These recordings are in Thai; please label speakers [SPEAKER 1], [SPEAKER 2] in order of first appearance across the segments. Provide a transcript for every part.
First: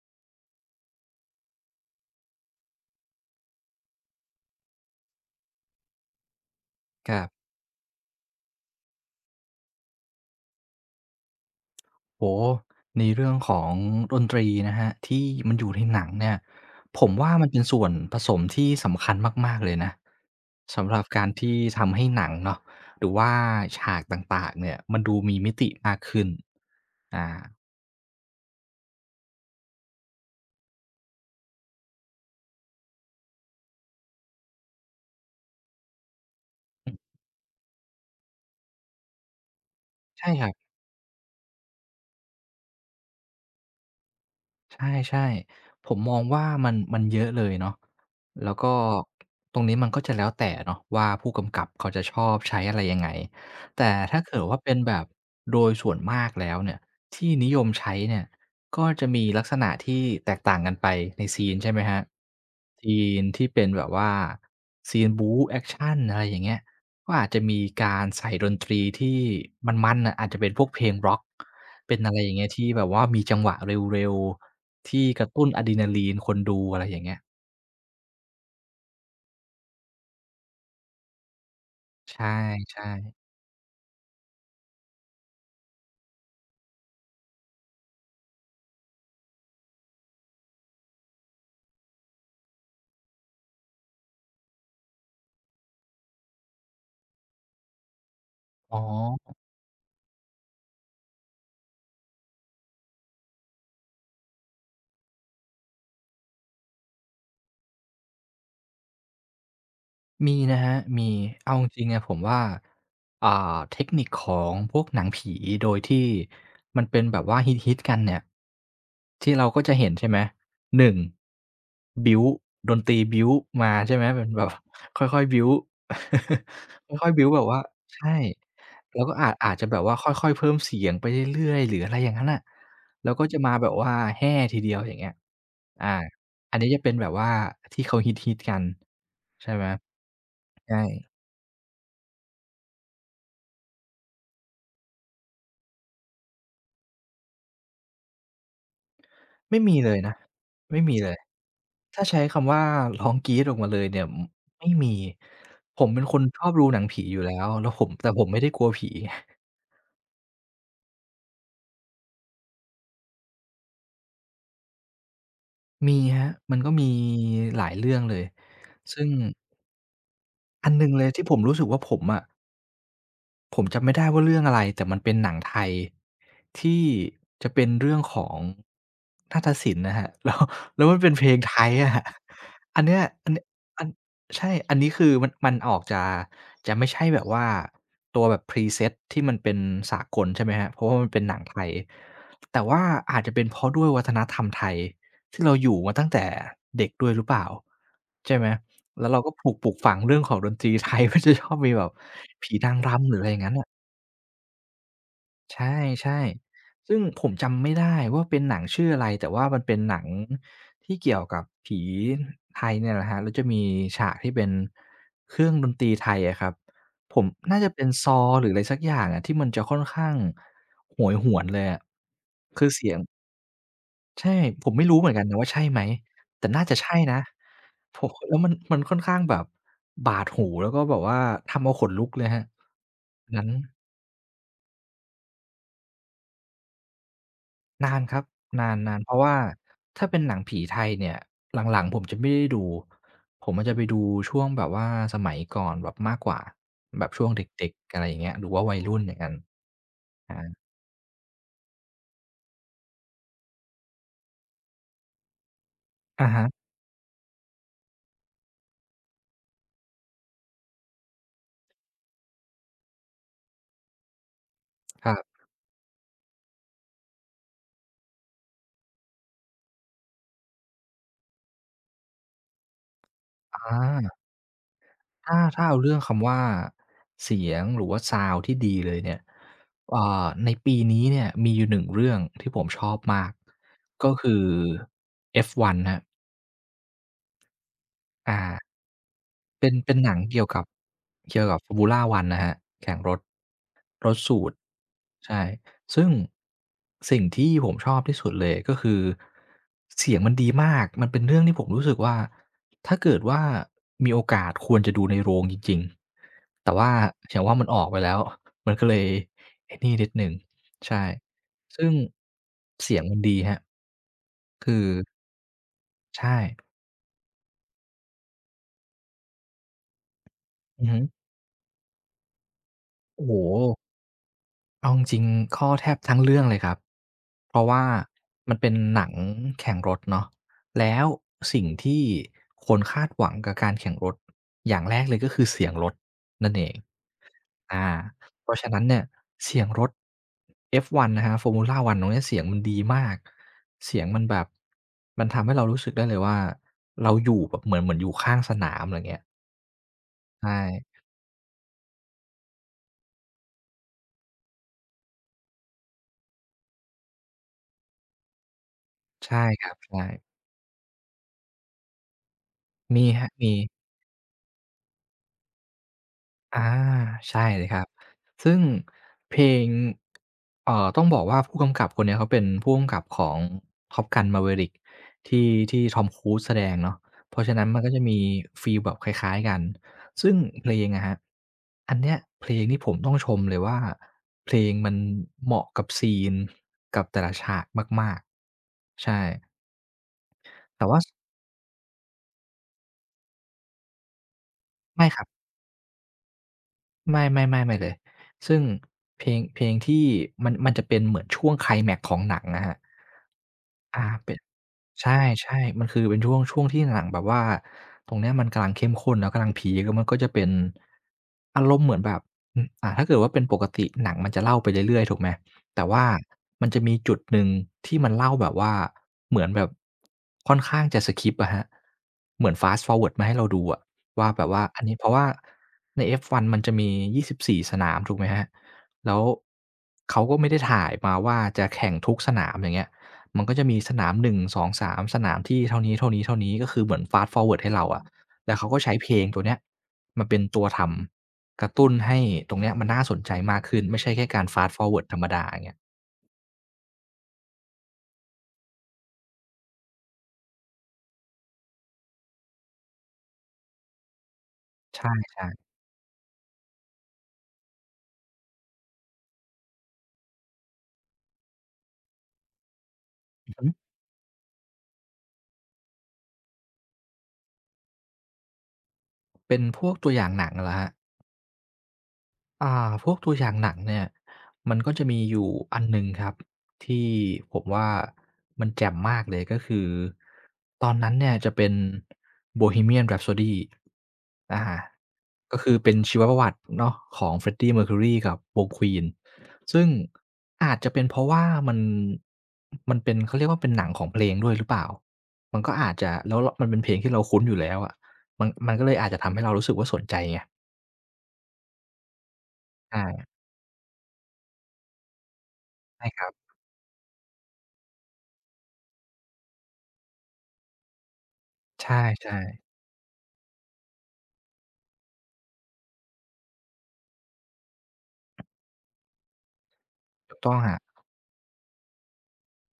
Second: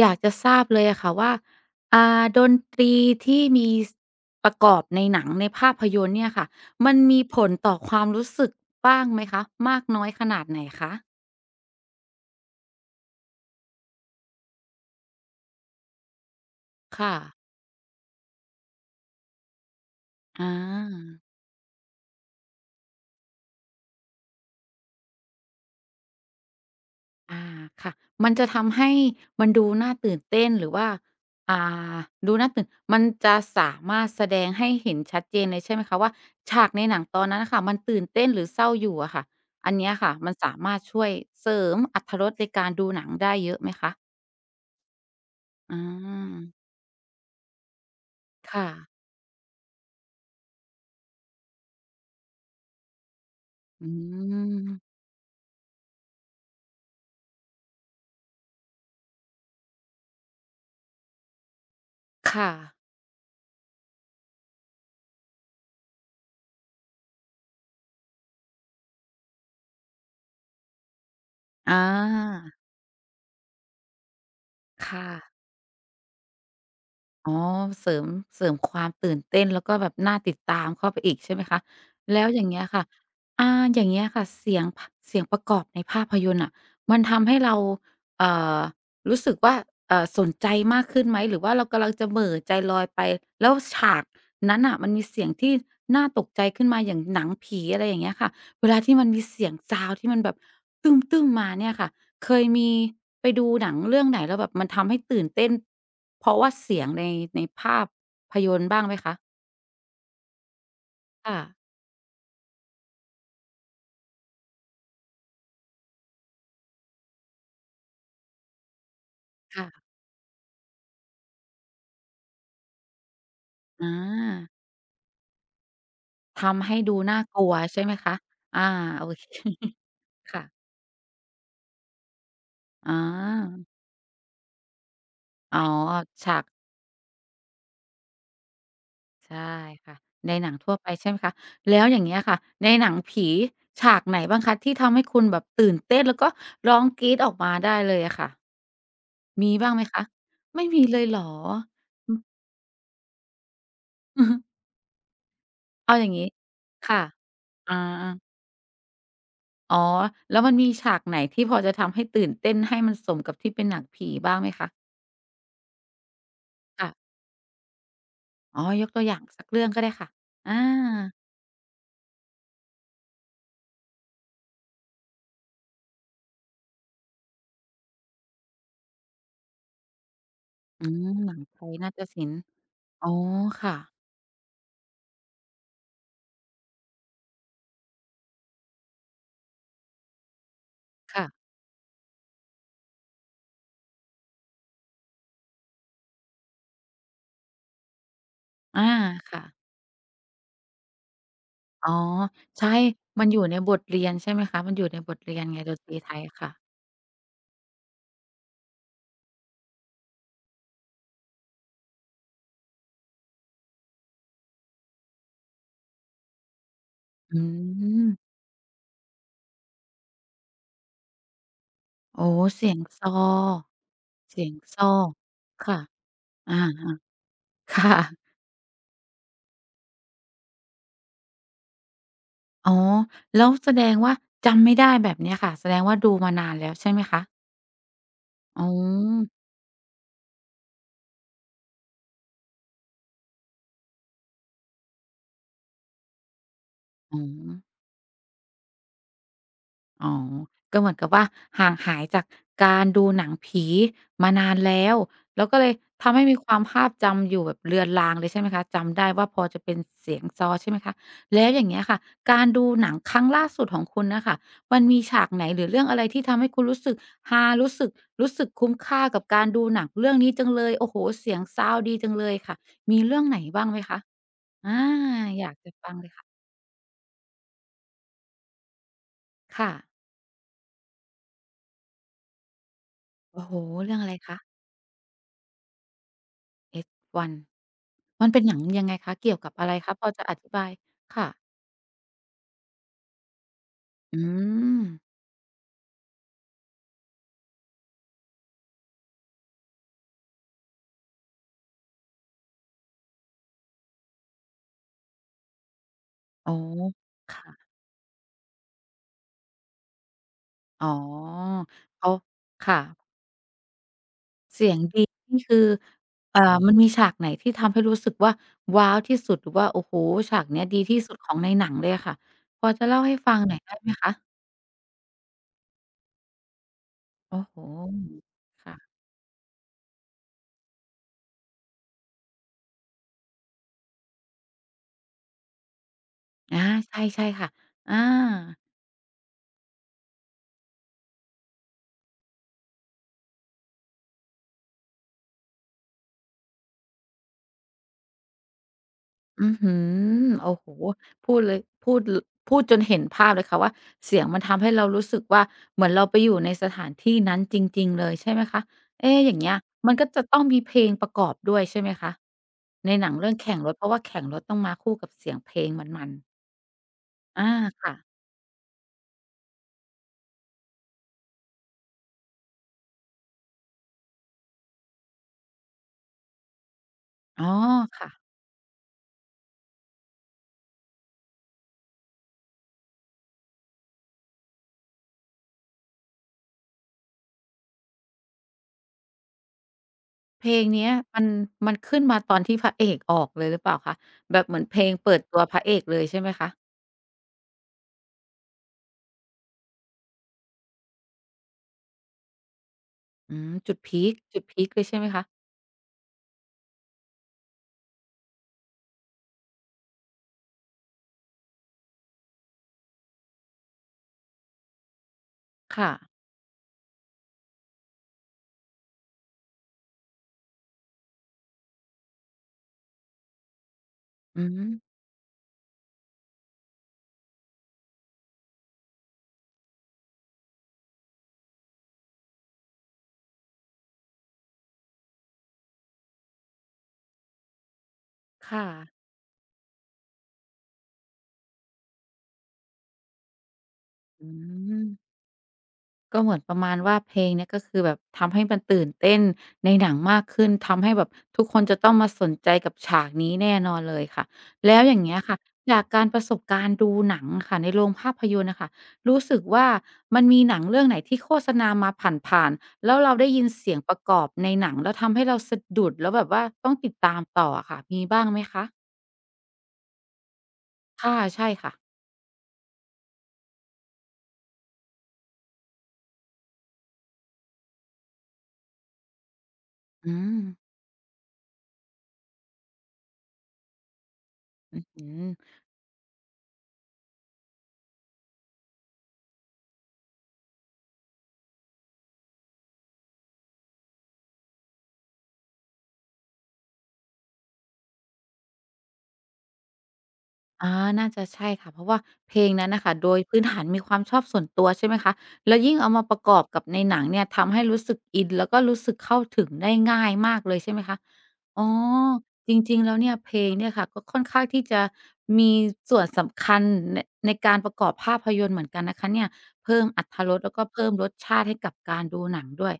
[SPEAKER 1] อยากจะทราบเลยอะค่ะว่าดนตรีที่มีประกอบในหนังในภาพยนตร์เนี่ยค่ะมัน
[SPEAKER 2] ค
[SPEAKER 1] มี
[SPEAKER 2] รั
[SPEAKER 1] ผล
[SPEAKER 2] บ
[SPEAKER 1] ต่อความรู้สึกบ้างไหมคะมากน้อยขนาดไหนคะ
[SPEAKER 2] โอ้โฮในเรื่องของดนตรีนะครับที่มันอยู่ในหนังเนี่ยผม
[SPEAKER 1] ค่ะ
[SPEAKER 2] ว่ามันเป็นส่วนผสมที่สำคัญมากๆเลยนะ
[SPEAKER 1] อ
[SPEAKER 2] สำหรับ
[SPEAKER 1] า
[SPEAKER 2] การที่ทำให้หนังเนาะหรือว่าฉากต่างๆเนี่ยมันดูมีมิติมากขึ้นอา
[SPEAKER 1] อาค่ะมันจะทำให้มันดูน่าตื่นเต้นหรือว่าอ่าดูน่าตื่นมันจะสามารถแสดงให้เห็นชัดเจนเลยใช่ไหมคะว่าฉากใน
[SPEAKER 2] อื
[SPEAKER 1] หนัง
[SPEAKER 2] อ
[SPEAKER 1] ตอนนั้นน่ะค่ะมันตื่นเต้นหรือเศร้าอยู่อะค่ะอันเนี้ยค่ะ
[SPEAKER 2] ใช่
[SPEAKER 1] มัน
[SPEAKER 2] ครับ
[SPEAKER 1] สามารถช่วยเสริมอรรถรสในการดูหนังได้เยอะไหมคะ
[SPEAKER 2] ใช่
[SPEAKER 1] อ
[SPEAKER 2] ๆผมมองว่า
[SPEAKER 1] า
[SPEAKER 2] มันเยอะเลยเนาะแล้วก็
[SPEAKER 1] ค่ะ
[SPEAKER 2] ตรงนี้มันก็จะแล้วแต่เนาะว่าผู้กำกับเขาจะชอบใช้อะไรยังไงแต่
[SPEAKER 1] อื
[SPEAKER 2] ถ้าเกิดว่าเป็นแบ
[SPEAKER 1] ม
[SPEAKER 2] บโดยส่วนมากแล้วเนี่ยที่นิยมใช้เนี่ยก็จะมีลักษณะที่แตกต่างกันไปในซีนใช่ไหมครับ
[SPEAKER 1] ค่ะ
[SPEAKER 2] ซีนที่เป็นแบบว่าซีนบู๊แอกชันอะไรอย่างเงี้ย ก็อาจจะมีการใส่ดนตรีที่มันๆน่ะอาจจะเป็นพวกเพลงร็อก
[SPEAKER 1] อ
[SPEAKER 2] เป็นอะไรอย่าง
[SPEAKER 1] า
[SPEAKER 2] เงี้ยที่แบบว่ามีจังหวะเร็วๆที่
[SPEAKER 1] ค่ะ
[SPEAKER 2] กระตุ้นอะดรีนาลีนคนดูอะไรอย่างเงี้ย
[SPEAKER 1] อ๋อเสริมเสริมความตื่นเต้นแล้วก็แบบน่าติดตามเข้าไปอีกใช่ไหมคะ
[SPEAKER 2] ใช
[SPEAKER 1] แล้วอย่างเงี้ยค่ะ
[SPEAKER 2] ่ๆ
[SPEAKER 1] อ่าอย่างเงี้ยค่ะเสียงประกอบในภาพยนตร์น่ะมันทำให้เราเอ่อรู้สึกว่าสนใจมากขึ้นไหมหรือว่าเรากำลังจะเหม่อใจลอยไปแล้วฉากนั้นน่ะมันมีเสียงที่น่าตกใจขึ้นมาอย่างหนังผีอะไรอย่างเงี้ยค่ะเว
[SPEAKER 2] อ๋
[SPEAKER 1] ลาที่มันมี
[SPEAKER 2] อ
[SPEAKER 1] เสียงซาวนด์ที่มันแบบมาเนี่ยค่ะ เคยมีไปดูหนังเรื่องไหนแล้วแบบมันทำให้ตื่นเต้นเพราะว่าเสียงในภาพยนตร์บ้างไหมคะ
[SPEAKER 2] มีนะครับมี
[SPEAKER 1] ค่ะ
[SPEAKER 2] เอาจริงๆอะผมว่าอ่าเทคนิคของพวกหนังผีโดยที่มันเป็นแบบว่าฮิตๆกันเนี่ยที่เราก็
[SPEAKER 1] ค่ะ
[SPEAKER 2] จะเห็นใช่ไหมหนึ่งบิลด์ดนตรีบิลด์มา
[SPEAKER 1] อา
[SPEAKER 2] ใช่ไหมเป็นแบบ ค่อยๆบิลด์
[SPEAKER 1] ทำให้ดู
[SPEAKER 2] ค่อยๆ
[SPEAKER 1] น่า
[SPEAKER 2] บิลด์
[SPEAKER 1] ก
[SPEAKER 2] แบบ
[SPEAKER 1] ลัว
[SPEAKER 2] ว่า
[SPEAKER 1] ใช่ไหม
[SPEAKER 2] ใช่
[SPEAKER 1] คะอา
[SPEAKER 2] แล้ว
[SPEAKER 1] โอ
[SPEAKER 2] ก็
[SPEAKER 1] เค
[SPEAKER 2] อาจจะแบบว่าค่อยๆเพิ่ม
[SPEAKER 1] ค่ะ
[SPEAKER 2] เสียงไปเรื่อยๆหรืออะไรอย่างงั้นน่ะ
[SPEAKER 1] อา
[SPEAKER 2] แล้วก็จะมาแบบว่าแห่ทีเดียวอย่างเงี้ย
[SPEAKER 1] อ๋อ
[SPEAKER 2] อา
[SPEAKER 1] ฉาก
[SPEAKER 2] อันนี้จะเป็นแบบว่าที่เขาฮิตๆกัน
[SPEAKER 1] ใช่
[SPEAKER 2] ใช่ไหม
[SPEAKER 1] ค่ะในหนังทั่ว
[SPEAKER 2] ใช่
[SPEAKER 1] ไปใช่ไหมคะ แล้วอย่างเงี้ยค่ะ ในหนังผีฉากไหนบ้างคะที่ทำให้คุณแบบตื่นเต้นแล้วก็ร้องกรี๊ดออกมาได้เลยอะค่ะมี
[SPEAKER 2] ไม่
[SPEAKER 1] บ้าง
[SPEAKER 2] มี
[SPEAKER 1] ไหม
[SPEAKER 2] เลย
[SPEAKER 1] คะ
[SPEAKER 2] นะ
[SPEAKER 1] ไม่
[SPEAKER 2] ไม่
[SPEAKER 1] มี
[SPEAKER 2] มี
[SPEAKER 1] เลย
[SPEAKER 2] เลย
[SPEAKER 1] เหรอ
[SPEAKER 2] ถ้า
[SPEAKER 1] อื
[SPEAKER 2] ใช้
[SPEAKER 1] อ
[SPEAKER 2] คำว่าร้องกรี๊ดออกมาเลยเนี่ยม
[SPEAKER 1] อือฮึ
[SPEAKER 2] ไม่มีผม
[SPEAKER 1] เอา
[SPEAKER 2] เป็
[SPEAKER 1] อ
[SPEAKER 2] น
[SPEAKER 1] ย่าง
[SPEAKER 2] คน
[SPEAKER 1] งี้
[SPEAKER 2] ชอบดูหนัง
[SPEAKER 1] ค่ะ
[SPEAKER 2] ผีอยู่แล้ว
[SPEAKER 1] อา
[SPEAKER 2] แต่ผมไม่ได้กลัวผี
[SPEAKER 1] อ๋อแล้วมันมีฉากไหนที่พอจะทำให้ตื่นเต้นให้มันสมกับที่เป็นหนังผีบ้างไหมคะ
[SPEAKER 2] มีครับมันก็มี
[SPEAKER 1] ค่ะ
[SPEAKER 2] หลายเรื่องเลย
[SPEAKER 1] อ๋อยกตั
[SPEAKER 2] ซึ่
[SPEAKER 1] ว
[SPEAKER 2] ง
[SPEAKER 1] อย่างสักเรื่องก็ได้ค่ะอา
[SPEAKER 2] อันหนึ่งเลยที่ผมรู้สึกว่าผมอะ ผมจำไม่ได้ว่าเรื่องอะไรแต่มันเป็นหนังไทยที่จะเป็นเรื่องของนาฏศิลป์นะครับ แล้วแล้
[SPEAKER 1] อื
[SPEAKER 2] วมัน
[SPEAKER 1] ม
[SPEAKER 2] เป็นเพล
[SPEAKER 1] หนั
[SPEAKER 2] ง
[SPEAKER 1] ง
[SPEAKER 2] ไท
[SPEAKER 1] ไท
[SPEAKER 2] ย
[SPEAKER 1] ยนา
[SPEAKER 2] อะค
[SPEAKER 1] ฏ
[SPEAKER 2] รับ
[SPEAKER 1] ศิลป์
[SPEAKER 2] อันเนี้ย
[SPEAKER 1] อ๋อ
[SPEAKER 2] อันเนี้ย
[SPEAKER 1] ค่ะ
[SPEAKER 2] อันใช่อันนี้คือมันออกจะไม่ใช่แบบว่าตัวแบบ preset ที่มันเป็นสากลใช่ไหมครับเพราะว่ามันเป็น
[SPEAKER 1] ค่ะ
[SPEAKER 2] หนังไทยแต่ว่าอาจจะเป็นเพราะด้วยวัฒนธรรมไทย ที่เราอยู่มาตั้งแต่เด็กด้วยหรือเปล่าใช่ไหม
[SPEAKER 1] อา
[SPEAKER 2] แล้วเราก็
[SPEAKER 1] ค่ะ
[SPEAKER 2] ถูกปลูกฝังเรื่องของดนตรีไทย ว่าจะชอบมีแบ
[SPEAKER 1] อ๋
[SPEAKER 2] บ
[SPEAKER 1] อ
[SPEAKER 2] ผี
[SPEAKER 1] ใช่
[SPEAKER 2] นางรำหรืออะ
[SPEAKER 1] มัน
[SPEAKER 2] ไรอ
[SPEAKER 1] อ
[SPEAKER 2] ย่าง
[SPEAKER 1] ยู่
[SPEAKER 2] งั้น
[SPEAKER 1] ใน
[SPEAKER 2] น่ะ
[SPEAKER 1] บทเรียนใช่ไหมคะมันอยู่ในบทเรียน
[SPEAKER 2] ใช
[SPEAKER 1] ไงดนตรีไท
[SPEAKER 2] ่
[SPEAKER 1] ยค่ะ
[SPEAKER 2] ๆซึ่งผมจำไม่ได้ว่าเป็นหนังชื่ออะไรแต่ว่ามันเป็นหนังที่เกี่ยวกับผีไทยเนี่ยแหละครับแล้วจะมีฉากที่เป็นเครื่องดนตรีไทยอะครับผม
[SPEAKER 1] อื
[SPEAKER 2] น่าจะเป็นซอ
[SPEAKER 1] ม
[SPEAKER 2] หรืออะไรสักอย่างอะที่มันจะค่อนข้างโหยหวนเลยอะ
[SPEAKER 1] โอ้
[SPEAKER 2] คื
[SPEAKER 1] เสี
[SPEAKER 2] อ
[SPEAKER 1] ยง
[SPEAKER 2] เสียง
[SPEAKER 1] ซอ
[SPEAKER 2] ใช่
[SPEAKER 1] เสียง
[SPEAKER 2] ผม
[SPEAKER 1] ซ
[SPEAKER 2] ไม่
[SPEAKER 1] อ
[SPEAKER 2] รู้เหมือนกันนะว่าใช่ไห
[SPEAKER 1] ค่ะ
[SPEAKER 2] มแต่น่าจะใช่
[SPEAKER 1] อา
[SPEAKER 2] นะโผ
[SPEAKER 1] ค่ะ
[SPEAKER 2] มแล้วมันมันค่อนข้างแบบบาดหูแล้วก็แบบว่าทำเอาขนลุกเลยครับ
[SPEAKER 1] อ๋อ
[SPEAKER 2] นั้
[SPEAKER 1] แล้
[SPEAKER 2] น
[SPEAKER 1] วแสดงว่าจำไม่ได้แบบเนี้ยค่ะแสดงว่าดูมานานแล้วใช่ไหมคะ
[SPEAKER 2] นานครับ
[SPEAKER 1] อ๋
[SPEAKER 2] น
[SPEAKER 1] อ
[SPEAKER 2] านๆเพราะว่าถ้าเป็นหนังผีไทยเนี่ยหลังๆผมจะไม่ได้ดูผมอาจจะไปดูช่วงแบบว่าสมัยก่อนแบบมากกว่าแบบ
[SPEAKER 1] อ๋
[SPEAKER 2] ช่วงเด็ก
[SPEAKER 1] อ
[SPEAKER 2] ๆอะไรอย่างเงี้ยหรือว่าวัยรุ่นอย่างงั้น
[SPEAKER 1] อ๋อ
[SPEAKER 2] อา
[SPEAKER 1] ก็เหมือนกับว่าห่างหายจากการดูหนังผีมานานแล้ว แล้วก็เลยทำให้
[SPEAKER 2] อะ
[SPEAKER 1] มีควา
[SPEAKER 2] ฮะ
[SPEAKER 1] มภาพจำอยู่แบบเลือนลางเลยใช่ไหมคะ จำได้ว่าพอจะเป็นเสียงซอใช่ไหมคะ แล้วอย่างเงี้ยค่ะ การดูหนังครั้งล่าสุดของคุณน่ะค่ะมันมี
[SPEAKER 2] ครั
[SPEAKER 1] ฉาก
[SPEAKER 2] บ
[SPEAKER 1] ไหนหรือเรื่องอะไรที่ทำให้คุณรู้สึกฮารู้สึกรู้สึกคุ้มค่ากับการดูหนังเรื่องนี้จังเลยโอ้โฮเสียงซาวด์ดีจังเลยค่ะมีเรื่องไหนบ้างไหมคะ
[SPEAKER 2] อา
[SPEAKER 1] อา
[SPEAKER 2] ถ้า
[SPEAKER 1] อยาก
[SPEAKER 2] ถ้า
[SPEAKER 1] จะ
[SPEAKER 2] เอา
[SPEAKER 1] ฟั
[SPEAKER 2] เรื่
[SPEAKER 1] ง
[SPEAKER 2] อง
[SPEAKER 1] เลยค่ะ
[SPEAKER 2] คำว่าเสียงหรือว่าซาวด์ที่ดีเลยเนี่ย
[SPEAKER 1] ค่ะ
[SPEAKER 2] ในปีนี้เนี่ยมีอยู่หนึ่งเรื่องที่ผมชอบมาก
[SPEAKER 1] โอ้โฮเรื่องอะ
[SPEAKER 2] ก็
[SPEAKER 1] ไร
[SPEAKER 2] คื
[SPEAKER 1] คะ
[SPEAKER 2] อ F1 ครับ
[SPEAKER 1] S1 มัน
[SPEAKER 2] อา
[SPEAKER 1] เป็นหนังยังไงคะเกี่ยวกับอะ
[SPEAKER 2] เป็
[SPEAKER 1] ไร
[SPEAKER 2] นเป็
[SPEAKER 1] คะ
[SPEAKER 2] น
[SPEAKER 1] พ
[SPEAKER 2] ห
[SPEAKER 1] อ
[SPEAKER 2] นัง
[SPEAKER 1] จะอ
[SPEAKER 2] เกี่ยว
[SPEAKER 1] ธิ
[SPEAKER 2] กับ
[SPEAKER 1] บายค่ะ
[SPEAKER 2] เกี่ยวกับ Formula ONE นะครับแข่งรถรถ
[SPEAKER 1] อื
[SPEAKER 2] สูตร
[SPEAKER 1] ม
[SPEAKER 2] ใช่ซึ่งสิ่งที่ผมชอบที่สุดเลยก็คือเสียงมันดีมากมันเป็นเรื่องที่ผมรู้สึกว่าถ้าเกิดว่ามีโอกาสควรจะดูในโรงจริง
[SPEAKER 1] อ๋อ
[SPEAKER 2] ๆแต่ว่าอย่างว่ามัน
[SPEAKER 1] ค่ะ
[SPEAKER 2] ออกไปแล้วมันก็เลยไอ้นี่นิดหนึ่ง
[SPEAKER 1] อ๋อ
[SPEAKER 2] ใช่ซึ่ง
[SPEAKER 1] เขาค่ะ
[SPEAKER 2] เสียงมันดีครับคื
[SPEAKER 1] เสียง
[SPEAKER 2] อ
[SPEAKER 1] ดีนี่คือ
[SPEAKER 2] ใช่
[SPEAKER 1] เอ่อมันมีฉากไหนที่ทำให้รู้สึกว่าว้าวที่สุดหรือว่าโอ้โฮฉากเนี้ยดี
[SPEAKER 2] อือฮึ
[SPEAKER 1] ที่สุดของในหนังเลยอะค่ะพอจะเล่าให้
[SPEAKER 2] โอ้โฮ
[SPEAKER 1] ฟังหน่อยได้ไหมคะ
[SPEAKER 2] เอาจริงๆข้อแทบทั้งเรื่องเลยครับ
[SPEAKER 1] โอ้
[SPEAKER 2] เพ
[SPEAKER 1] โฮ
[SPEAKER 2] ราะว่ามันเป็น
[SPEAKER 1] ค่ะ
[SPEAKER 2] หนังแข่งรถเนาะแล้วสิ่งที่คนคาดหวังกับการแข่งรถอย่างแรกเลยก็คือเสียงรถนั่น
[SPEAKER 1] อา
[SPEAKER 2] เอง
[SPEAKER 1] ใช่ใช่ค่ะ
[SPEAKER 2] อา
[SPEAKER 1] อา
[SPEAKER 2] เพราะฉะนั้นเนี่ยเสียงรถ F1 นะครับ Formula 1ตรงเนี้ยเสียงมันดีมากเสียงมันแบบมันทำให้เรารู้สึกได้เลยว่าเราอยู่แบบเหมือนอยู่ข้างสนามอะไรเงี้ย
[SPEAKER 1] อื้อฮือ
[SPEAKER 2] ใช่
[SPEAKER 1] โอ้โฮพูดเลยพูดลพูดจนเห็นภาพเลยค่ะว่าเสียงมันทำให้เรารู้สึกว่าเหมือนเราไปอยู่ในสถานที่นั้นจริงๆเลยใช่ไหมคะเอ๊อย่า
[SPEAKER 2] ใช่
[SPEAKER 1] งเงี้ย
[SPEAKER 2] ครับ
[SPEAKER 1] มันก็จะ
[SPEAKER 2] ใช่
[SPEAKER 1] ต้องมีเพลงประกอบด้วยใช่ไหมคะใน
[SPEAKER 2] มี
[SPEAKER 1] หนัง
[SPEAKER 2] ครั
[SPEAKER 1] เรื่
[SPEAKER 2] บ
[SPEAKER 1] อง
[SPEAKER 2] มี
[SPEAKER 1] แข่งรถเพราะว่าแข่งรถต้องมาคู่กับเสียงเพลงมันๆ
[SPEAKER 2] อา
[SPEAKER 1] อา
[SPEAKER 2] ใช่เลยครับ
[SPEAKER 1] ค่ะ
[SPEAKER 2] ซึ่งเพลงต้องบอกว่าผู้กำกับคนเนี้ยเขาเป็นผู้กำกับของ Top Gun: Maverick ที่ที่ Tom Cruise แสดงเนาะเพ
[SPEAKER 1] อ๋
[SPEAKER 2] ราะ
[SPEAKER 1] อ
[SPEAKER 2] ฉะนั้นมันก็จะ
[SPEAKER 1] ค่ะ
[SPEAKER 2] มีฟีลแบบคล้ายๆกันซึ่งเพลงอะครับอันเนี้ยเพลงนี่ผมต้องชมเลยว่าเพลงมันเหมาะกับซีนกับแต่ละฉากมากๆใช่
[SPEAKER 1] เพลง
[SPEAKER 2] แต่
[SPEAKER 1] เนี้ย
[SPEAKER 2] ว่าส
[SPEAKER 1] มันขึ้นมาตอนที่พระเอกออกเลยหรือเปล่าคะแบบเหมือนเพลง
[SPEAKER 2] ไม่
[SPEAKER 1] เปิ
[SPEAKER 2] ค
[SPEAKER 1] ด
[SPEAKER 2] รั
[SPEAKER 1] ตั
[SPEAKER 2] บ
[SPEAKER 1] วพระเอกเลยใช่ไหมคะ
[SPEAKER 2] ไม่ไม่ไม่ไม่เลยซึ่งเพลงที่มันจะเป็นเหมือนช่วงไคลแม็กซ์ของหนังอะครับ
[SPEAKER 1] อืมจุดพี
[SPEAKER 2] อา
[SPEAKER 1] ก
[SPEAKER 2] เป็น
[SPEAKER 1] จุดพีกเลยใช่ไห
[SPEAKER 2] ใช
[SPEAKER 1] มคะ
[SPEAKER 2] ่ๆมันคือเป็นช่วงที่หนังแบบว่าตรงเนี้ยมันกำลังเข้มข้นแล้วกำลังพีกแล้วมันก็จะเป็นอารมณ์เหมือนแบบอืมอ่าถ้าเกิดว่าเป็นปกติหนังมันจะเล่าไปเรื่อยๆถูกไหมแต่
[SPEAKER 1] ค่ะ
[SPEAKER 2] ว่ามันจะมีจุดหนึ่งที่มันเล่าแบบว่าเหมือนแบบค่อนข้างจะสกิปอะครับเหมือน fast forward มาให้เราดูอะว่า
[SPEAKER 1] อื
[SPEAKER 2] แบบว่าอัน
[SPEAKER 1] ม
[SPEAKER 2] นี้เพราะว่าใน F1 มันจะมียี่สบสี่สนามถูกไหมครับแล้วเขาก็ไม่ได้ถ่ายมาว่าจะแข่งทุกสนามอย่างเงี้ย มันก็จะมีสนาม1 2 3สองสามสนามที่เท่านี้ๆๆก็คือเหมือน fast forward ให้เราอะแล้ว
[SPEAKER 1] ค่ะ
[SPEAKER 2] เขาก็ใช้เพลงตัวเนี้ยมาเป็นตัวทำกระตุ้นให้ตรงเนี้ยมันน่าสนใจมากขึ้นไม่ใช่แค่
[SPEAKER 1] อื
[SPEAKER 2] การ fast
[SPEAKER 1] ม
[SPEAKER 2] forward ธรรมดาอย่างเงี้ย
[SPEAKER 1] ก็เหมือนประมาณว่าเพลงเนี่ยก็คือแบบทำให้มันตื่นเต้นในหนังมากขึ้นทำให้แบบทุกคนจะต้องมาสนใจกับฉากนี้แน่นอนเลยค่ะแล้วอ
[SPEAKER 2] ใช
[SPEAKER 1] ย่างเงี้ยค่ะ
[SPEAKER 2] ่
[SPEAKER 1] จากการประสบการณ์ดูหนังค่ะในโรงภาพยนตร์น่ะค่ะรู้สึกว่ามันมีหนังเรื่องไหนที่โฆษณามาผ่านๆแล้วเราได้ยิ
[SPEAKER 2] ๆ
[SPEAKER 1] น
[SPEAKER 2] อือฮึ
[SPEAKER 1] เสียงประกอบในหนังแล้วทำให้เราสะดุดแล้วแบบว่าต้องติดตามต่ออะค่ะมีบ้างไหมคะ
[SPEAKER 2] เป็นพวกตัวอย่างหนังเหรอครับ
[SPEAKER 1] ค่ะใช่ค่ะ
[SPEAKER 2] อ่าพวกตัวอย่างหนังเนี่ยมันก็จะมีอยู่อันหนึ่งครับที่ผมว่ามันแจ่มมากเลยก็คือ
[SPEAKER 1] อืม
[SPEAKER 2] ตอนนั้นเนี่ยจะเป็น Bohemian Rhapsody อา
[SPEAKER 1] อืม
[SPEAKER 2] ก็คือเป็นชีวประวัติเนาะของ Freddie Mercury กับวง Queen ซึ่งอาจจะเป็นเพราะว่ามันมันเป็นเขาเรียกว่าเป็นหนังของเพลงด้วยหรือเปล่ามันก็อาจจะแล้วแลวมันเป็นเพลงที่เราคุ้นอยู่แล้วอะมันก็เลยอาจจะทำให้เรารู้สึกว่าสนใจไง
[SPEAKER 1] อาน่าจะใช่ค่ะ เพราะว่าเพลงนั้นน่ะค่ะ
[SPEAKER 2] อา
[SPEAKER 1] โดยพื้นฐานมีความชอบส่วนตัวใช่ไหมคะ แล้วยิ่งเอามา
[SPEAKER 2] ใช่
[SPEAKER 1] ป
[SPEAKER 2] ค
[SPEAKER 1] ระ
[SPEAKER 2] รั
[SPEAKER 1] ก
[SPEAKER 2] บ
[SPEAKER 1] อบกับในหนังเนี่ยทำให้รู้สึกอินแล้วก็รู้สึกเข้าถึงได้ง่ายมากเลยใช่ไหมคะ อ๋อ
[SPEAKER 2] ใช่
[SPEAKER 1] จ
[SPEAKER 2] ๆ
[SPEAKER 1] ริงๆแล้วเนี่ยเพลงเนี่ยค่ะก็ค่อนข้างที่จะมีส่วนสำคัญในในการประกอบภาพยนตร์เหมือนกันนะคะเนี่ยเพิ่มอรรถร
[SPEAKER 2] ถู
[SPEAKER 1] ส
[SPEAKER 2] กต้
[SPEAKER 1] แล้
[SPEAKER 2] อ
[SPEAKER 1] ว
[SPEAKER 2] ง
[SPEAKER 1] ก็
[SPEAKER 2] ครับ
[SPEAKER 1] เพิ่มรสชาติให้กับการดูหนังด้วย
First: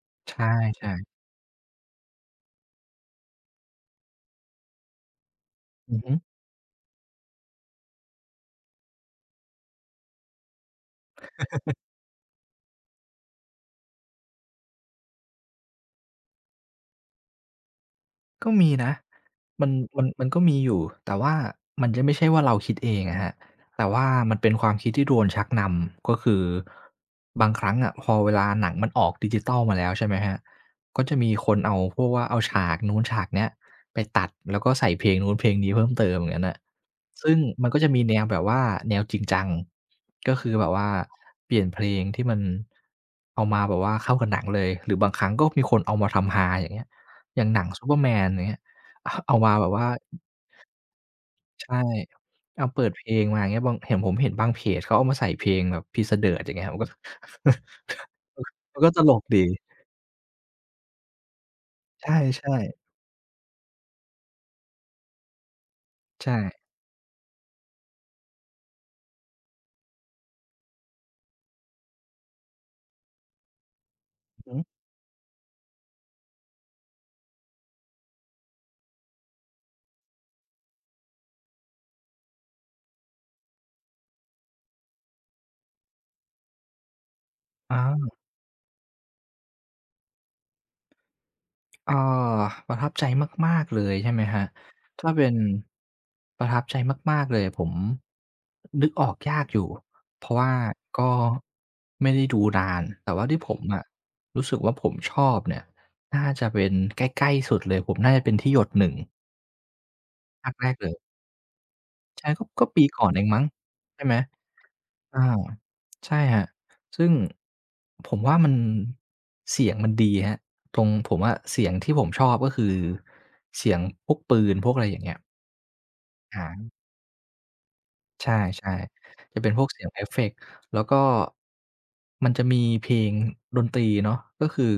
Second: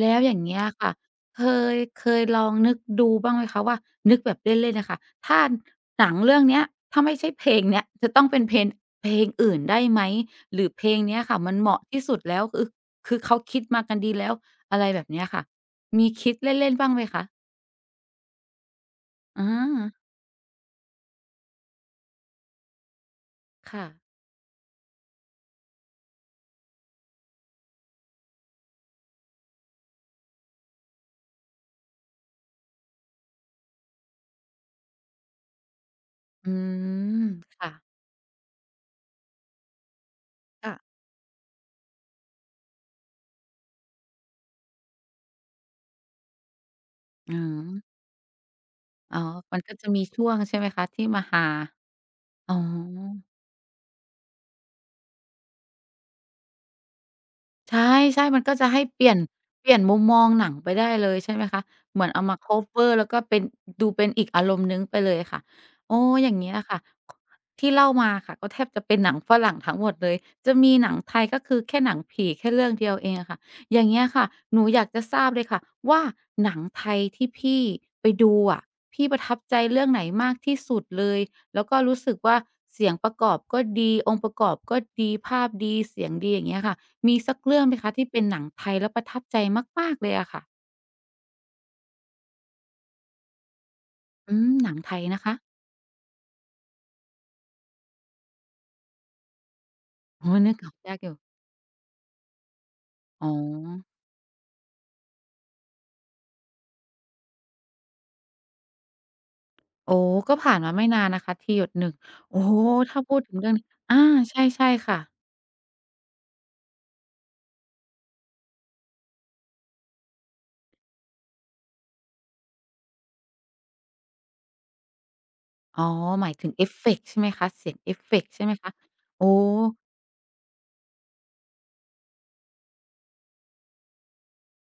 [SPEAKER 1] แล้วอย่าง
[SPEAKER 2] ใช่
[SPEAKER 1] เงี้ยค่ะ
[SPEAKER 2] ๆ
[SPEAKER 1] เคเคยลองนึกดูบ้างไหมคะว่านึกแบบเล่นๆน่ะค่ะถ้า
[SPEAKER 2] อือ
[SPEAKER 1] หนั
[SPEAKER 2] ฮึ
[SPEAKER 1] งเรื่องเนี้ยถ้าไม่ใช่เพลงเนี้ยจะต้องเป็นเพลงอื่นได้ไหมหรือเพลงเนี้ยค่ะมันเหมาะที่สุดแล้วคือเขาคิดมากันดีแล้วอะไรแบบเนี้ยค่ะมีคิดเล่นๆบ้างไหมคะ
[SPEAKER 2] ก็มีนะ
[SPEAKER 1] อา
[SPEAKER 2] มันมันก็มีอยู่แต่ว่ามันจะไม่ใช่ว่าเราคิดเองอะครับแต่
[SPEAKER 1] ค่ะ
[SPEAKER 2] ว่ามันเป็นความคิดที่โดนชักนำก็คือบางครั้งอะพอเวลาหนังมันออกดิจิทัลมาแล้วใช่ไหมครับก็จะมีคนเอาพวกว่าเอาฉากนู้นฉากเนี้ยไปตัดแล้วก็ใส่เพลงนู้นเพลงนี้เพิ่มเติมอย่างนั้น
[SPEAKER 1] อื
[SPEAKER 2] น่ะ
[SPEAKER 1] ม
[SPEAKER 2] ซึ่งมัน
[SPEAKER 1] ค่ะ
[SPEAKER 2] ก็จะมีแนวแบบว่าแนวจริงจังก็คือแบบว่า
[SPEAKER 1] ค่ะ
[SPEAKER 2] เปลี่ยนเพลงที่มันเอามาแบบว่าเข้ากับหนังเลยหรือบางครั้งก็มีคนเอามาทำฮาอย่างเงี้ย
[SPEAKER 1] อื
[SPEAKER 2] อย่างหนั
[SPEAKER 1] ม
[SPEAKER 2] งซูเปอร์แมนอย่างเงี้ยเอา
[SPEAKER 1] อ๋อ
[SPEAKER 2] เอามา
[SPEAKER 1] มัน
[SPEAKER 2] แบบ
[SPEAKER 1] ก็
[SPEAKER 2] ว่า
[SPEAKER 1] จะมีช่วงใช่ไหมคะที่มาฮา
[SPEAKER 2] ใช่
[SPEAKER 1] อ๋อ
[SPEAKER 2] เอาเปิดเพลงมาอย่างเงี้ยบางเห็นผมเห็นบางเพจเขาเอามาใส่เพลงแบบ Peace a Dirt อย่างเงี้ยมันก็
[SPEAKER 1] ใช่ๆมันก็จะ
[SPEAKER 2] มัน
[SPEAKER 1] ให้
[SPEAKER 2] ก็ต
[SPEAKER 1] เปลี่
[SPEAKER 2] ล
[SPEAKER 1] ยน
[SPEAKER 2] กดี
[SPEAKER 1] มุมมองหนังไปได้เลยใช่ไหมคะเห
[SPEAKER 2] ใ
[SPEAKER 1] มือนเอามา
[SPEAKER 2] ช่
[SPEAKER 1] คัฟเวอ
[SPEAKER 2] ๆ
[SPEAKER 1] ร์แล้วก็เป็นดูเป็นอีกอารมณ์หนึ่งไปเลยค่ะโอ้อย่า
[SPEAKER 2] ใช่
[SPEAKER 1] งเงี้ยค่ะคที่เล่ามาค่ะก็แทบจะเป็นหนังฝรั่งทั้งหมดเลย จะมีหนังไทยก็คือแค่หนังผีแค่เรื่องเดียวเองอะค่ะอย่างเงี้ยค่ะ
[SPEAKER 2] อือฮึ
[SPEAKER 1] หนูอยากจะทราบเลยค่ะว่าหนังไทยที่พี่ไปดูอะพี่ประทับใจเรื่องไหนมากที่สุดเลยแล้วก็รู้สึกว่าเสียงประกอบก็ดีองค์ประกอบก็ดีภาพดีเสียงดีอย่างเงี้ยค่ะ มีสักเรื่องไหม
[SPEAKER 2] อา
[SPEAKER 1] คะที่เป็นหนังไทยแล้วประทับใจมากๆเลยอะค่ะ
[SPEAKER 2] เอ่อประทับใจมากๆเลยใช่ไหม
[SPEAKER 1] อื
[SPEAKER 2] ครับ
[SPEAKER 1] มหนังไทย
[SPEAKER 2] ถ้า
[SPEAKER 1] นะ
[SPEAKER 2] เป็น
[SPEAKER 1] คะ
[SPEAKER 2] ประทับใจมากๆเลยผมนึกออกยากอยู่เพ
[SPEAKER 1] อ๋อ
[SPEAKER 2] ราะว่า
[SPEAKER 1] นึกออกยากอ
[SPEAKER 2] ก็
[SPEAKER 1] ยู่
[SPEAKER 2] ไม่ได้ดูนานแต่ว่า
[SPEAKER 1] อ๋อ
[SPEAKER 2] ที่ผมอะรู้สึกว่าผมชอบเนี่ยน่าจะเป็นใกล้ๆสุดเลยผมน่าจะเป็นที่หยดหนึ่ง
[SPEAKER 1] โอ้ก็
[SPEAKER 2] ภาค
[SPEAKER 1] ผ่าน
[SPEAKER 2] แร
[SPEAKER 1] มา
[SPEAKER 2] ก
[SPEAKER 1] ไม่
[SPEAKER 2] เลย
[SPEAKER 1] นานนะคะที่หยดหนึ่ง
[SPEAKER 2] ใช่
[SPEAKER 1] โอ้
[SPEAKER 2] ก็
[SPEAKER 1] โฮ
[SPEAKER 2] ก็ปี
[SPEAKER 1] ถ้า
[SPEAKER 2] ก่อน
[SPEAKER 1] พู
[SPEAKER 2] เอ
[SPEAKER 1] ด
[SPEAKER 2] ง
[SPEAKER 1] ถึง
[SPEAKER 2] มั้ง
[SPEAKER 1] เรื่องอา
[SPEAKER 2] ใช่ไหม
[SPEAKER 1] ใช่ๆค่ะ
[SPEAKER 2] อาใช่ครับซึ่งผมว่ามันเสียงมันดีครับตรงผมอะเสียงที่ผมชอบก็คือเสียงพวกปืนพวกอะไรอย่างเงี้ย
[SPEAKER 1] อ๋อหมาย
[SPEAKER 2] อา
[SPEAKER 1] ถึงเอฟเฟกต์ใช่ไหมคะเสียงเอฟเฟก
[SPEAKER 2] ใช
[SPEAKER 1] ต์ใช่ไหมคะ
[SPEAKER 2] ่
[SPEAKER 1] โอ้
[SPEAKER 2] ๆจะเป็นพวกเสียงเอฟเฟกต์แล้วก็มันจะมีเพลงดนตรีเนาะก็คือ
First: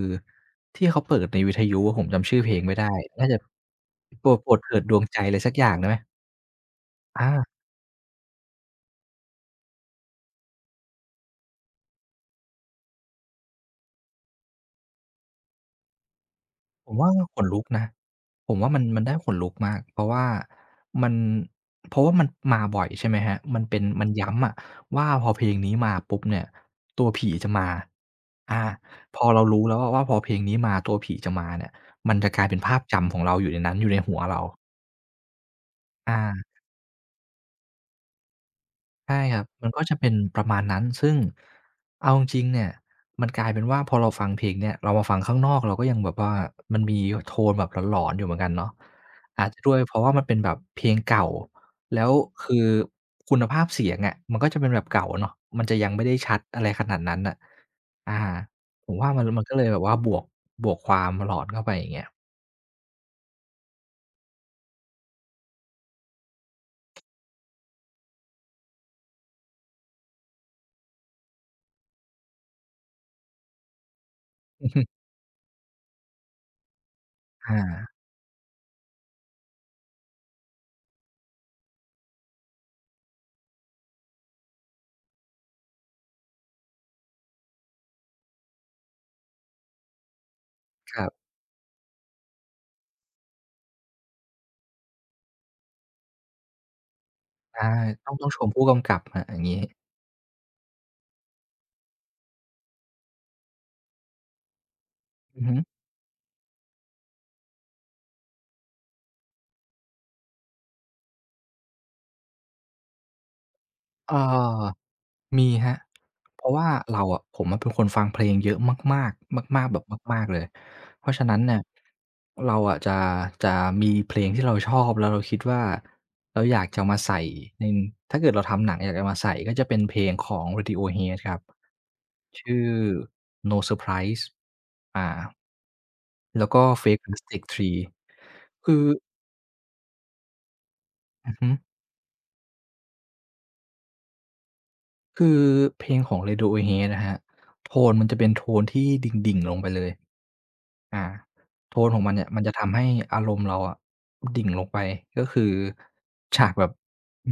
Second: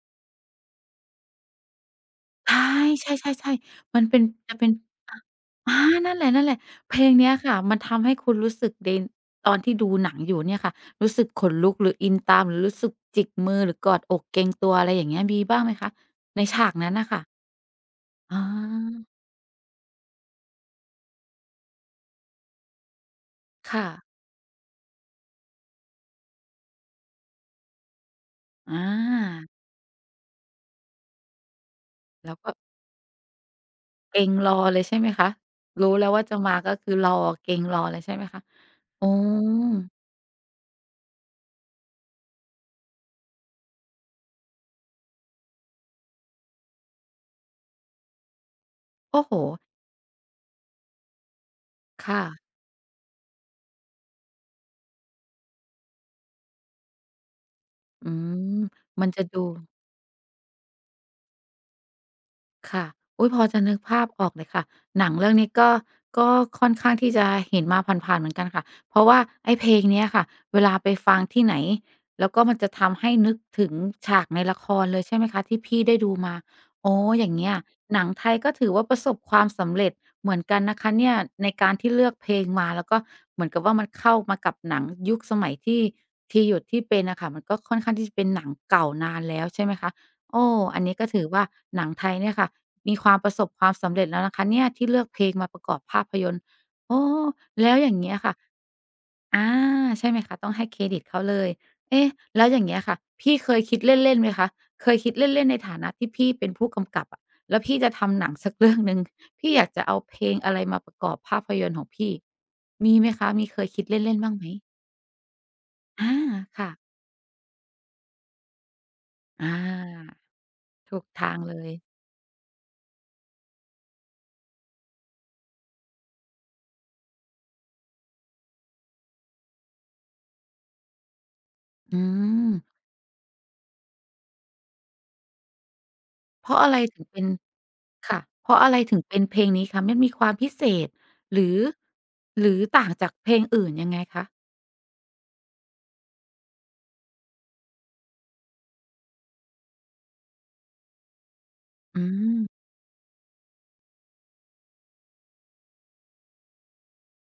[SPEAKER 2] ที่เขาเปิดในวิทยุอะผมจำชื่อเพลงไม่ได้
[SPEAKER 1] ใ
[SPEAKER 2] น่าจะ
[SPEAKER 1] ช่ๆๆๆมันเป็น
[SPEAKER 2] โปรดโปร
[SPEAKER 1] จะ
[SPEAKER 2] ด
[SPEAKER 1] เป็น
[SPEAKER 2] เถิดดวงใจ
[SPEAKER 1] อา
[SPEAKER 2] อะไรสักอย่าง
[SPEAKER 1] อา
[SPEAKER 2] ได้ไหม
[SPEAKER 1] นั่นแหละๆเพลง
[SPEAKER 2] อา
[SPEAKER 1] เนี้ยค่ะมันทำให้คุณรู้สึกเดนตอนที่ดูหนังอยู่เนี่ยค่ะรู้สึกขนลุกหรืออินตามหรือรู้สึกจิกมือหรือกอดอกเกรงตัวอะไรอย่างเงี้ยมีบ้างไหมคะในฉาก
[SPEAKER 2] ผ
[SPEAKER 1] นั้น
[SPEAKER 2] ม
[SPEAKER 1] น่ะ
[SPEAKER 2] ว่า
[SPEAKER 1] ค่ะ
[SPEAKER 2] ขนลุกนะ
[SPEAKER 1] อา
[SPEAKER 2] ผมว่ามันได้ขนลุกมากเพราะว่ามันเพราะว่ามันมาบ่อยใช่ไหมครับมันเป็น
[SPEAKER 1] ค่ะ
[SPEAKER 2] มันย้ำอะว่าพอเพลงนี้มาปุ๊บเนี่ยตัวผีจะมาอา
[SPEAKER 1] อา
[SPEAKER 2] พอเรารู้แล้วอะว่าพอเพลงนี้มาตัวผีจะมาเนี่ยมันจะ
[SPEAKER 1] แล้ว
[SPEAKER 2] กลาย
[SPEAKER 1] ก็
[SPEAKER 2] เป็นภาพจำของเราอยู่ในนั้นอยู่ในหั
[SPEAKER 1] เก
[SPEAKER 2] ว
[SPEAKER 1] ร็ง
[SPEAKER 2] เรา
[SPEAKER 1] รอเลยใช่ไหมคะรู้แล้วว่าจะ
[SPEAKER 2] อา
[SPEAKER 1] มาก็คือรอเกร็งรอเลยใช่ไหมคะอ๋
[SPEAKER 2] ใช่ครับมัน
[SPEAKER 1] อ
[SPEAKER 2] ก็จะเป็นประมาณนั้นซึ่งเอาจริงๆเนี่ยมันกลายเป็นว่าพอเราฟังเพลงเนี่ยเรามาฟังข้างนอกเราก็ยังแบบว่ามันมีโทนแบบหลอนๆอยู่เหมือนกันเนาะ
[SPEAKER 1] โอ้โฮ
[SPEAKER 2] อาจจะด้วยเพราะว่ามันเป็นแบบเพลงเก่าแล้ว
[SPEAKER 1] ค่ะ
[SPEAKER 2] คือคุณภาพเสียงอะมันก็จะเป็นแบบเก่าเนาะมันจะยังไม่ได้ชัดอะไรขนาดนั้นน่ะ
[SPEAKER 1] อื
[SPEAKER 2] อา
[SPEAKER 1] ม
[SPEAKER 2] ผม
[SPEAKER 1] มั
[SPEAKER 2] ว่า
[SPEAKER 1] น
[SPEAKER 2] มั
[SPEAKER 1] จะ
[SPEAKER 2] น
[SPEAKER 1] ดู
[SPEAKER 2] มันก็เลยแบบว่าบวกบวกความหลอนเข้าไปอย่างเงี้ย
[SPEAKER 1] ค่ะอุ๊ยพอจะนึกภาพออกเลยค่ะหนังเรื่องนี้ก็ค่อนข้างที่จะเห็นมาผ่านๆเหมือนกันค่ะเพราะว่าไอ้เพลงเนี้ยค่ะเวลาไปฟังที่ไหนแล้วก็มันจะทำให้นึกถึงฉากในละคร เลยใช่ไหมคะที่พี่ได้ดูมาอ๋ออย่างเงี้ย
[SPEAKER 2] อา
[SPEAKER 1] หนังไทยก็ถือว่าประสบความสำเร็จเหมือนกันนะคะเนี่ยในการที่เลือกเพลงมาแล้วก็เหมือนกับว่ามันเข้ามากับหนังยุคสมัยที่หยุดที่เป็นน่ะค่ะมันก็ค่อนข้างที่จะเป็นหนังเก่านานแล้วใช่ไหมคะ โอ้อันนี้
[SPEAKER 2] ค
[SPEAKER 1] ก็
[SPEAKER 2] รั
[SPEAKER 1] ถือ
[SPEAKER 2] บ
[SPEAKER 1] ว่าหนังไทยเนี่ยค่ะมีความประสบความสำเร็จแล้วนะคะเนี่ยที่เลือกเพลงมาประกอบภาพยนตร์โอ้
[SPEAKER 2] ใช่
[SPEAKER 1] แล้วอย่าง
[SPEAKER 2] ต้
[SPEAKER 1] เงี้
[SPEAKER 2] อง
[SPEAKER 1] ย
[SPEAKER 2] ต้อง
[SPEAKER 1] ค่ะ
[SPEAKER 2] ชมผู้กำกับครับอย่าง
[SPEAKER 1] อา
[SPEAKER 2] งี้
[SPEAKER 1] ใช่ไหมคะต้องให้เครดิตเขาเลยเอ๊ะแล้วอย่างเงี้ยค่ะพี่เคยคิดเล่นๆไหมคะเคยคิด
[SPEAKER 2] อื
[SPEAKER 1] เล่
[SPEAKER 2] อ
[SPEAKER 1] นๆ
[SPEAKER 2] ฮึ
[SPEAKER 1] ในฐานะที่พี่เป็นผู้กำกับอะแล้วพี่จะทำหนังสักเรื่องหนึ่งพี่อยากจะเอาเพลงอะไรมาประกอบภาพยนตร์ของพี่มีไหมคะมีเคยคิด
[SPEAKER 2] เอ่อ
[SPEAKER 1] เล่นๆบ้างไหม
[SPEAKER 2] มีครับ
[SPEAKER 1] อา
[SPEAKER 2] เพราะว่า
[SPEAKER 1] ค่ะ
[SPEAKER 2] เราอะผมอะเป็นคนฟังเพลงเยอะมากๆ
[SPEAKER 1] อ
[SPEAKER 2] มากๆแบบ
[SPEAKER 1] า
[SPEAKER 2] มากๆเลย
[SPEAKER 1] ถู
[SPEAKER 2] เพ
[SPEAKER 1] ก
[SPEAKER 2] ราะฉะ
[SPEAKER 1] ทา
[SPEAKER 2] นั้
[SPEAKER 1] ง
[SPEAKER 2] น
[SPEAKER 1] เล
[SPEAKER 2] เนี่ย
[SPEAKER 1] ย
[SPEAKER 2] เราอะจะมีเพลงที่เราชอบแล้วเราคิดว่าเราอยากจะมาใส่ในถ้าเกิดเราทำหนังอยากจะมาใส่ก็จะเป็นเพลงของ Radiohead ครับ
[SPEAKER 1] อืม
[SPEAKER 2] ชื่อ No Surprise อ่าแล้
[SPEAKER 1] เพ
[SPEAKER 2] ว
[SPEAKER 1] ราะ
[SPEAKER 2] ก็
[SPEAKER 1] อะไรถึ
[SPEAKER 2] Fake
[SPEAKER 1] งเป็น
[SPEAKER 2] Plastic Tree
[SPEAKER 1] ค่ะเพราะอะ
[SPEAKER 2] คื
[SPEAKER 1] ไร
[SPEAKER 2] อ
[SPEAKER 1] ถึงเป็นเพลงนี้คะมันมีความพิเศษ
[SPEAKER 2] อือ
[SPEAKER 1] ห
[SPEAKER 2] ฮึ
[SPEAKER 1] รือหรือต่างจากเพลงอื่นยังไงคะ
[SPEAKER 2] คือเพลงของ Radiohead นะครับโทนมันจะเป็นโทนที่ดิ่งๆลงไปเลย อาโทนของ
[SPEAKER 1] อื
[SPEAKER 2] มันเนี่ยมันจะ
[SPEAKER 1] ม
[SPEAKER 2] ทำให้อารมณ์เราอะดิ่งลงไปก็คือฉากแบบ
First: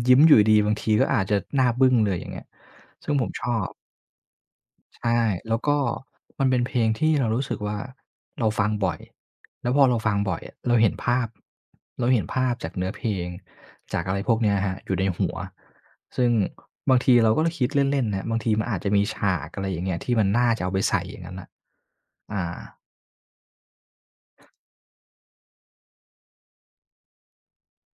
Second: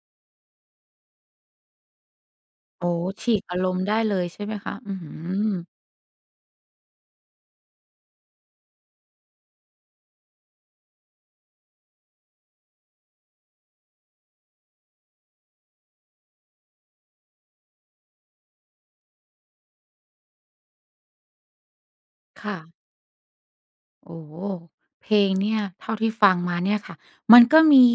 [SPEAKER 2] ยิ้มอยู่ดีๆบางทีก็อาจจะหน้าบึ้งเลยอย่างเงี้ย
[SPEAKER 1] โอ้
[SPEAKER 2] ซึ่งผม
[SPEAKER 1] ฉีก
[SPEAKER 2] ช
[SPEAKER 1] อา
[SPEAKER 2] อ
[SPEAKER 1] ร
[SPEAKER 2] บ
[SPEAKER 1] มณ์ได้เลยใช่ไหมคะอื้อฮื
[SPEAKER 2] ใช่
[SPEAKER 1] อ
[SPEAKER 2] แล้วก็มันเป็นเพลงที่เรารู้สึกว่าเราฟังบ่อยแล้วพอเราฟังบ่อยอะเราเห็นภาพเราเห็นภาพจากเนื้อเพลงจากอะไรพวกเนี้ยครับอยู่ในหัวซึ่งบางทีเราก็คิดเล่นๆนะบางทีมันอาจจะมีฉากอะไรอย่างเงี้ยที่มันน่าจะเอาไปใส่อย่างงั้นน่ะอา
[SPEAKER 1] ค่ะ โอ้โฮเพลงเนี่ยเท่าที่ฟังมาเนี่ยค่ะมันก็มี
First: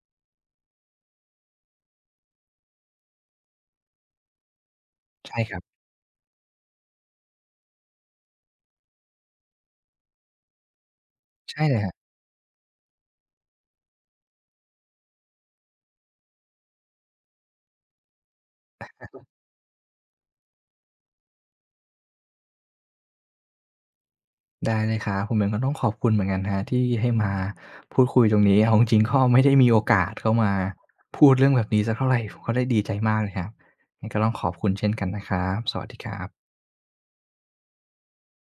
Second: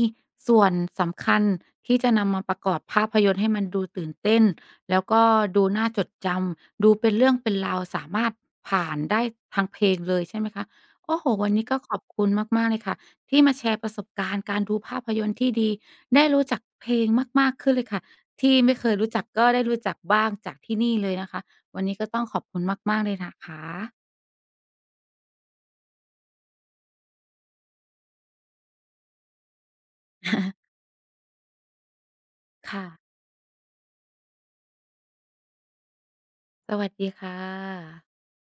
[SPEAKER 1] ส่วนสำคัญที่จะนำมาประกอบภาพยนตร์ให้มันดูตื่นเต้นแล้วก็
[SPEAKER 2] ใช่ครับ
[SPEAKER 1] ดูน่าจดจำดูเป็นเรื่องเป็นราวสามารถผ่านได้ทางเพลงเลยใช่ไหมคะโอ้โฮวัน
[SPEAKER 2] ใช่
[SPEAKER 1] นี้
[SPEAKER 2] เล
[SPEAKER 1] ก็
[SPEAKER 2] ยครั
[SPEAKER 1] ขอบ
[SPEAKER 2] บ
[SPEAKER 1] คุณมากๆเลยค่ะที่มาแชร์ประสบการณ์การดูภาพยนตร์ที่ดีได้รู้จักเพลงมากๆขึ้นเลยค่ะที่ไม่เคยรู้จักก็ได้รู้จักบ้างจากที่นี่เลยนะคะวันนี้ก็ต้องขอบคุณมากๆเลยนะคะ
[SPEAKER 2] ได้เลยครับผมเองก็ต้องขอบคุณเหมือนกันครับที่ให้มาพูดคุยตรงนี้เอาจริงๆก็ไม่ได้มีโอกาสเข้ามาพูดเรื่องแบบนี้สักเท่าไรผมก็ได้ดี
[SPEAKER 1] ค่ะ
[SPEAKER 2] ใจมากเลยครับงั้นก็ต้องขอบคุณเช่นกันนะครับสวัสดีครับ
[SPEAKER 1] สวัสดีค่ะ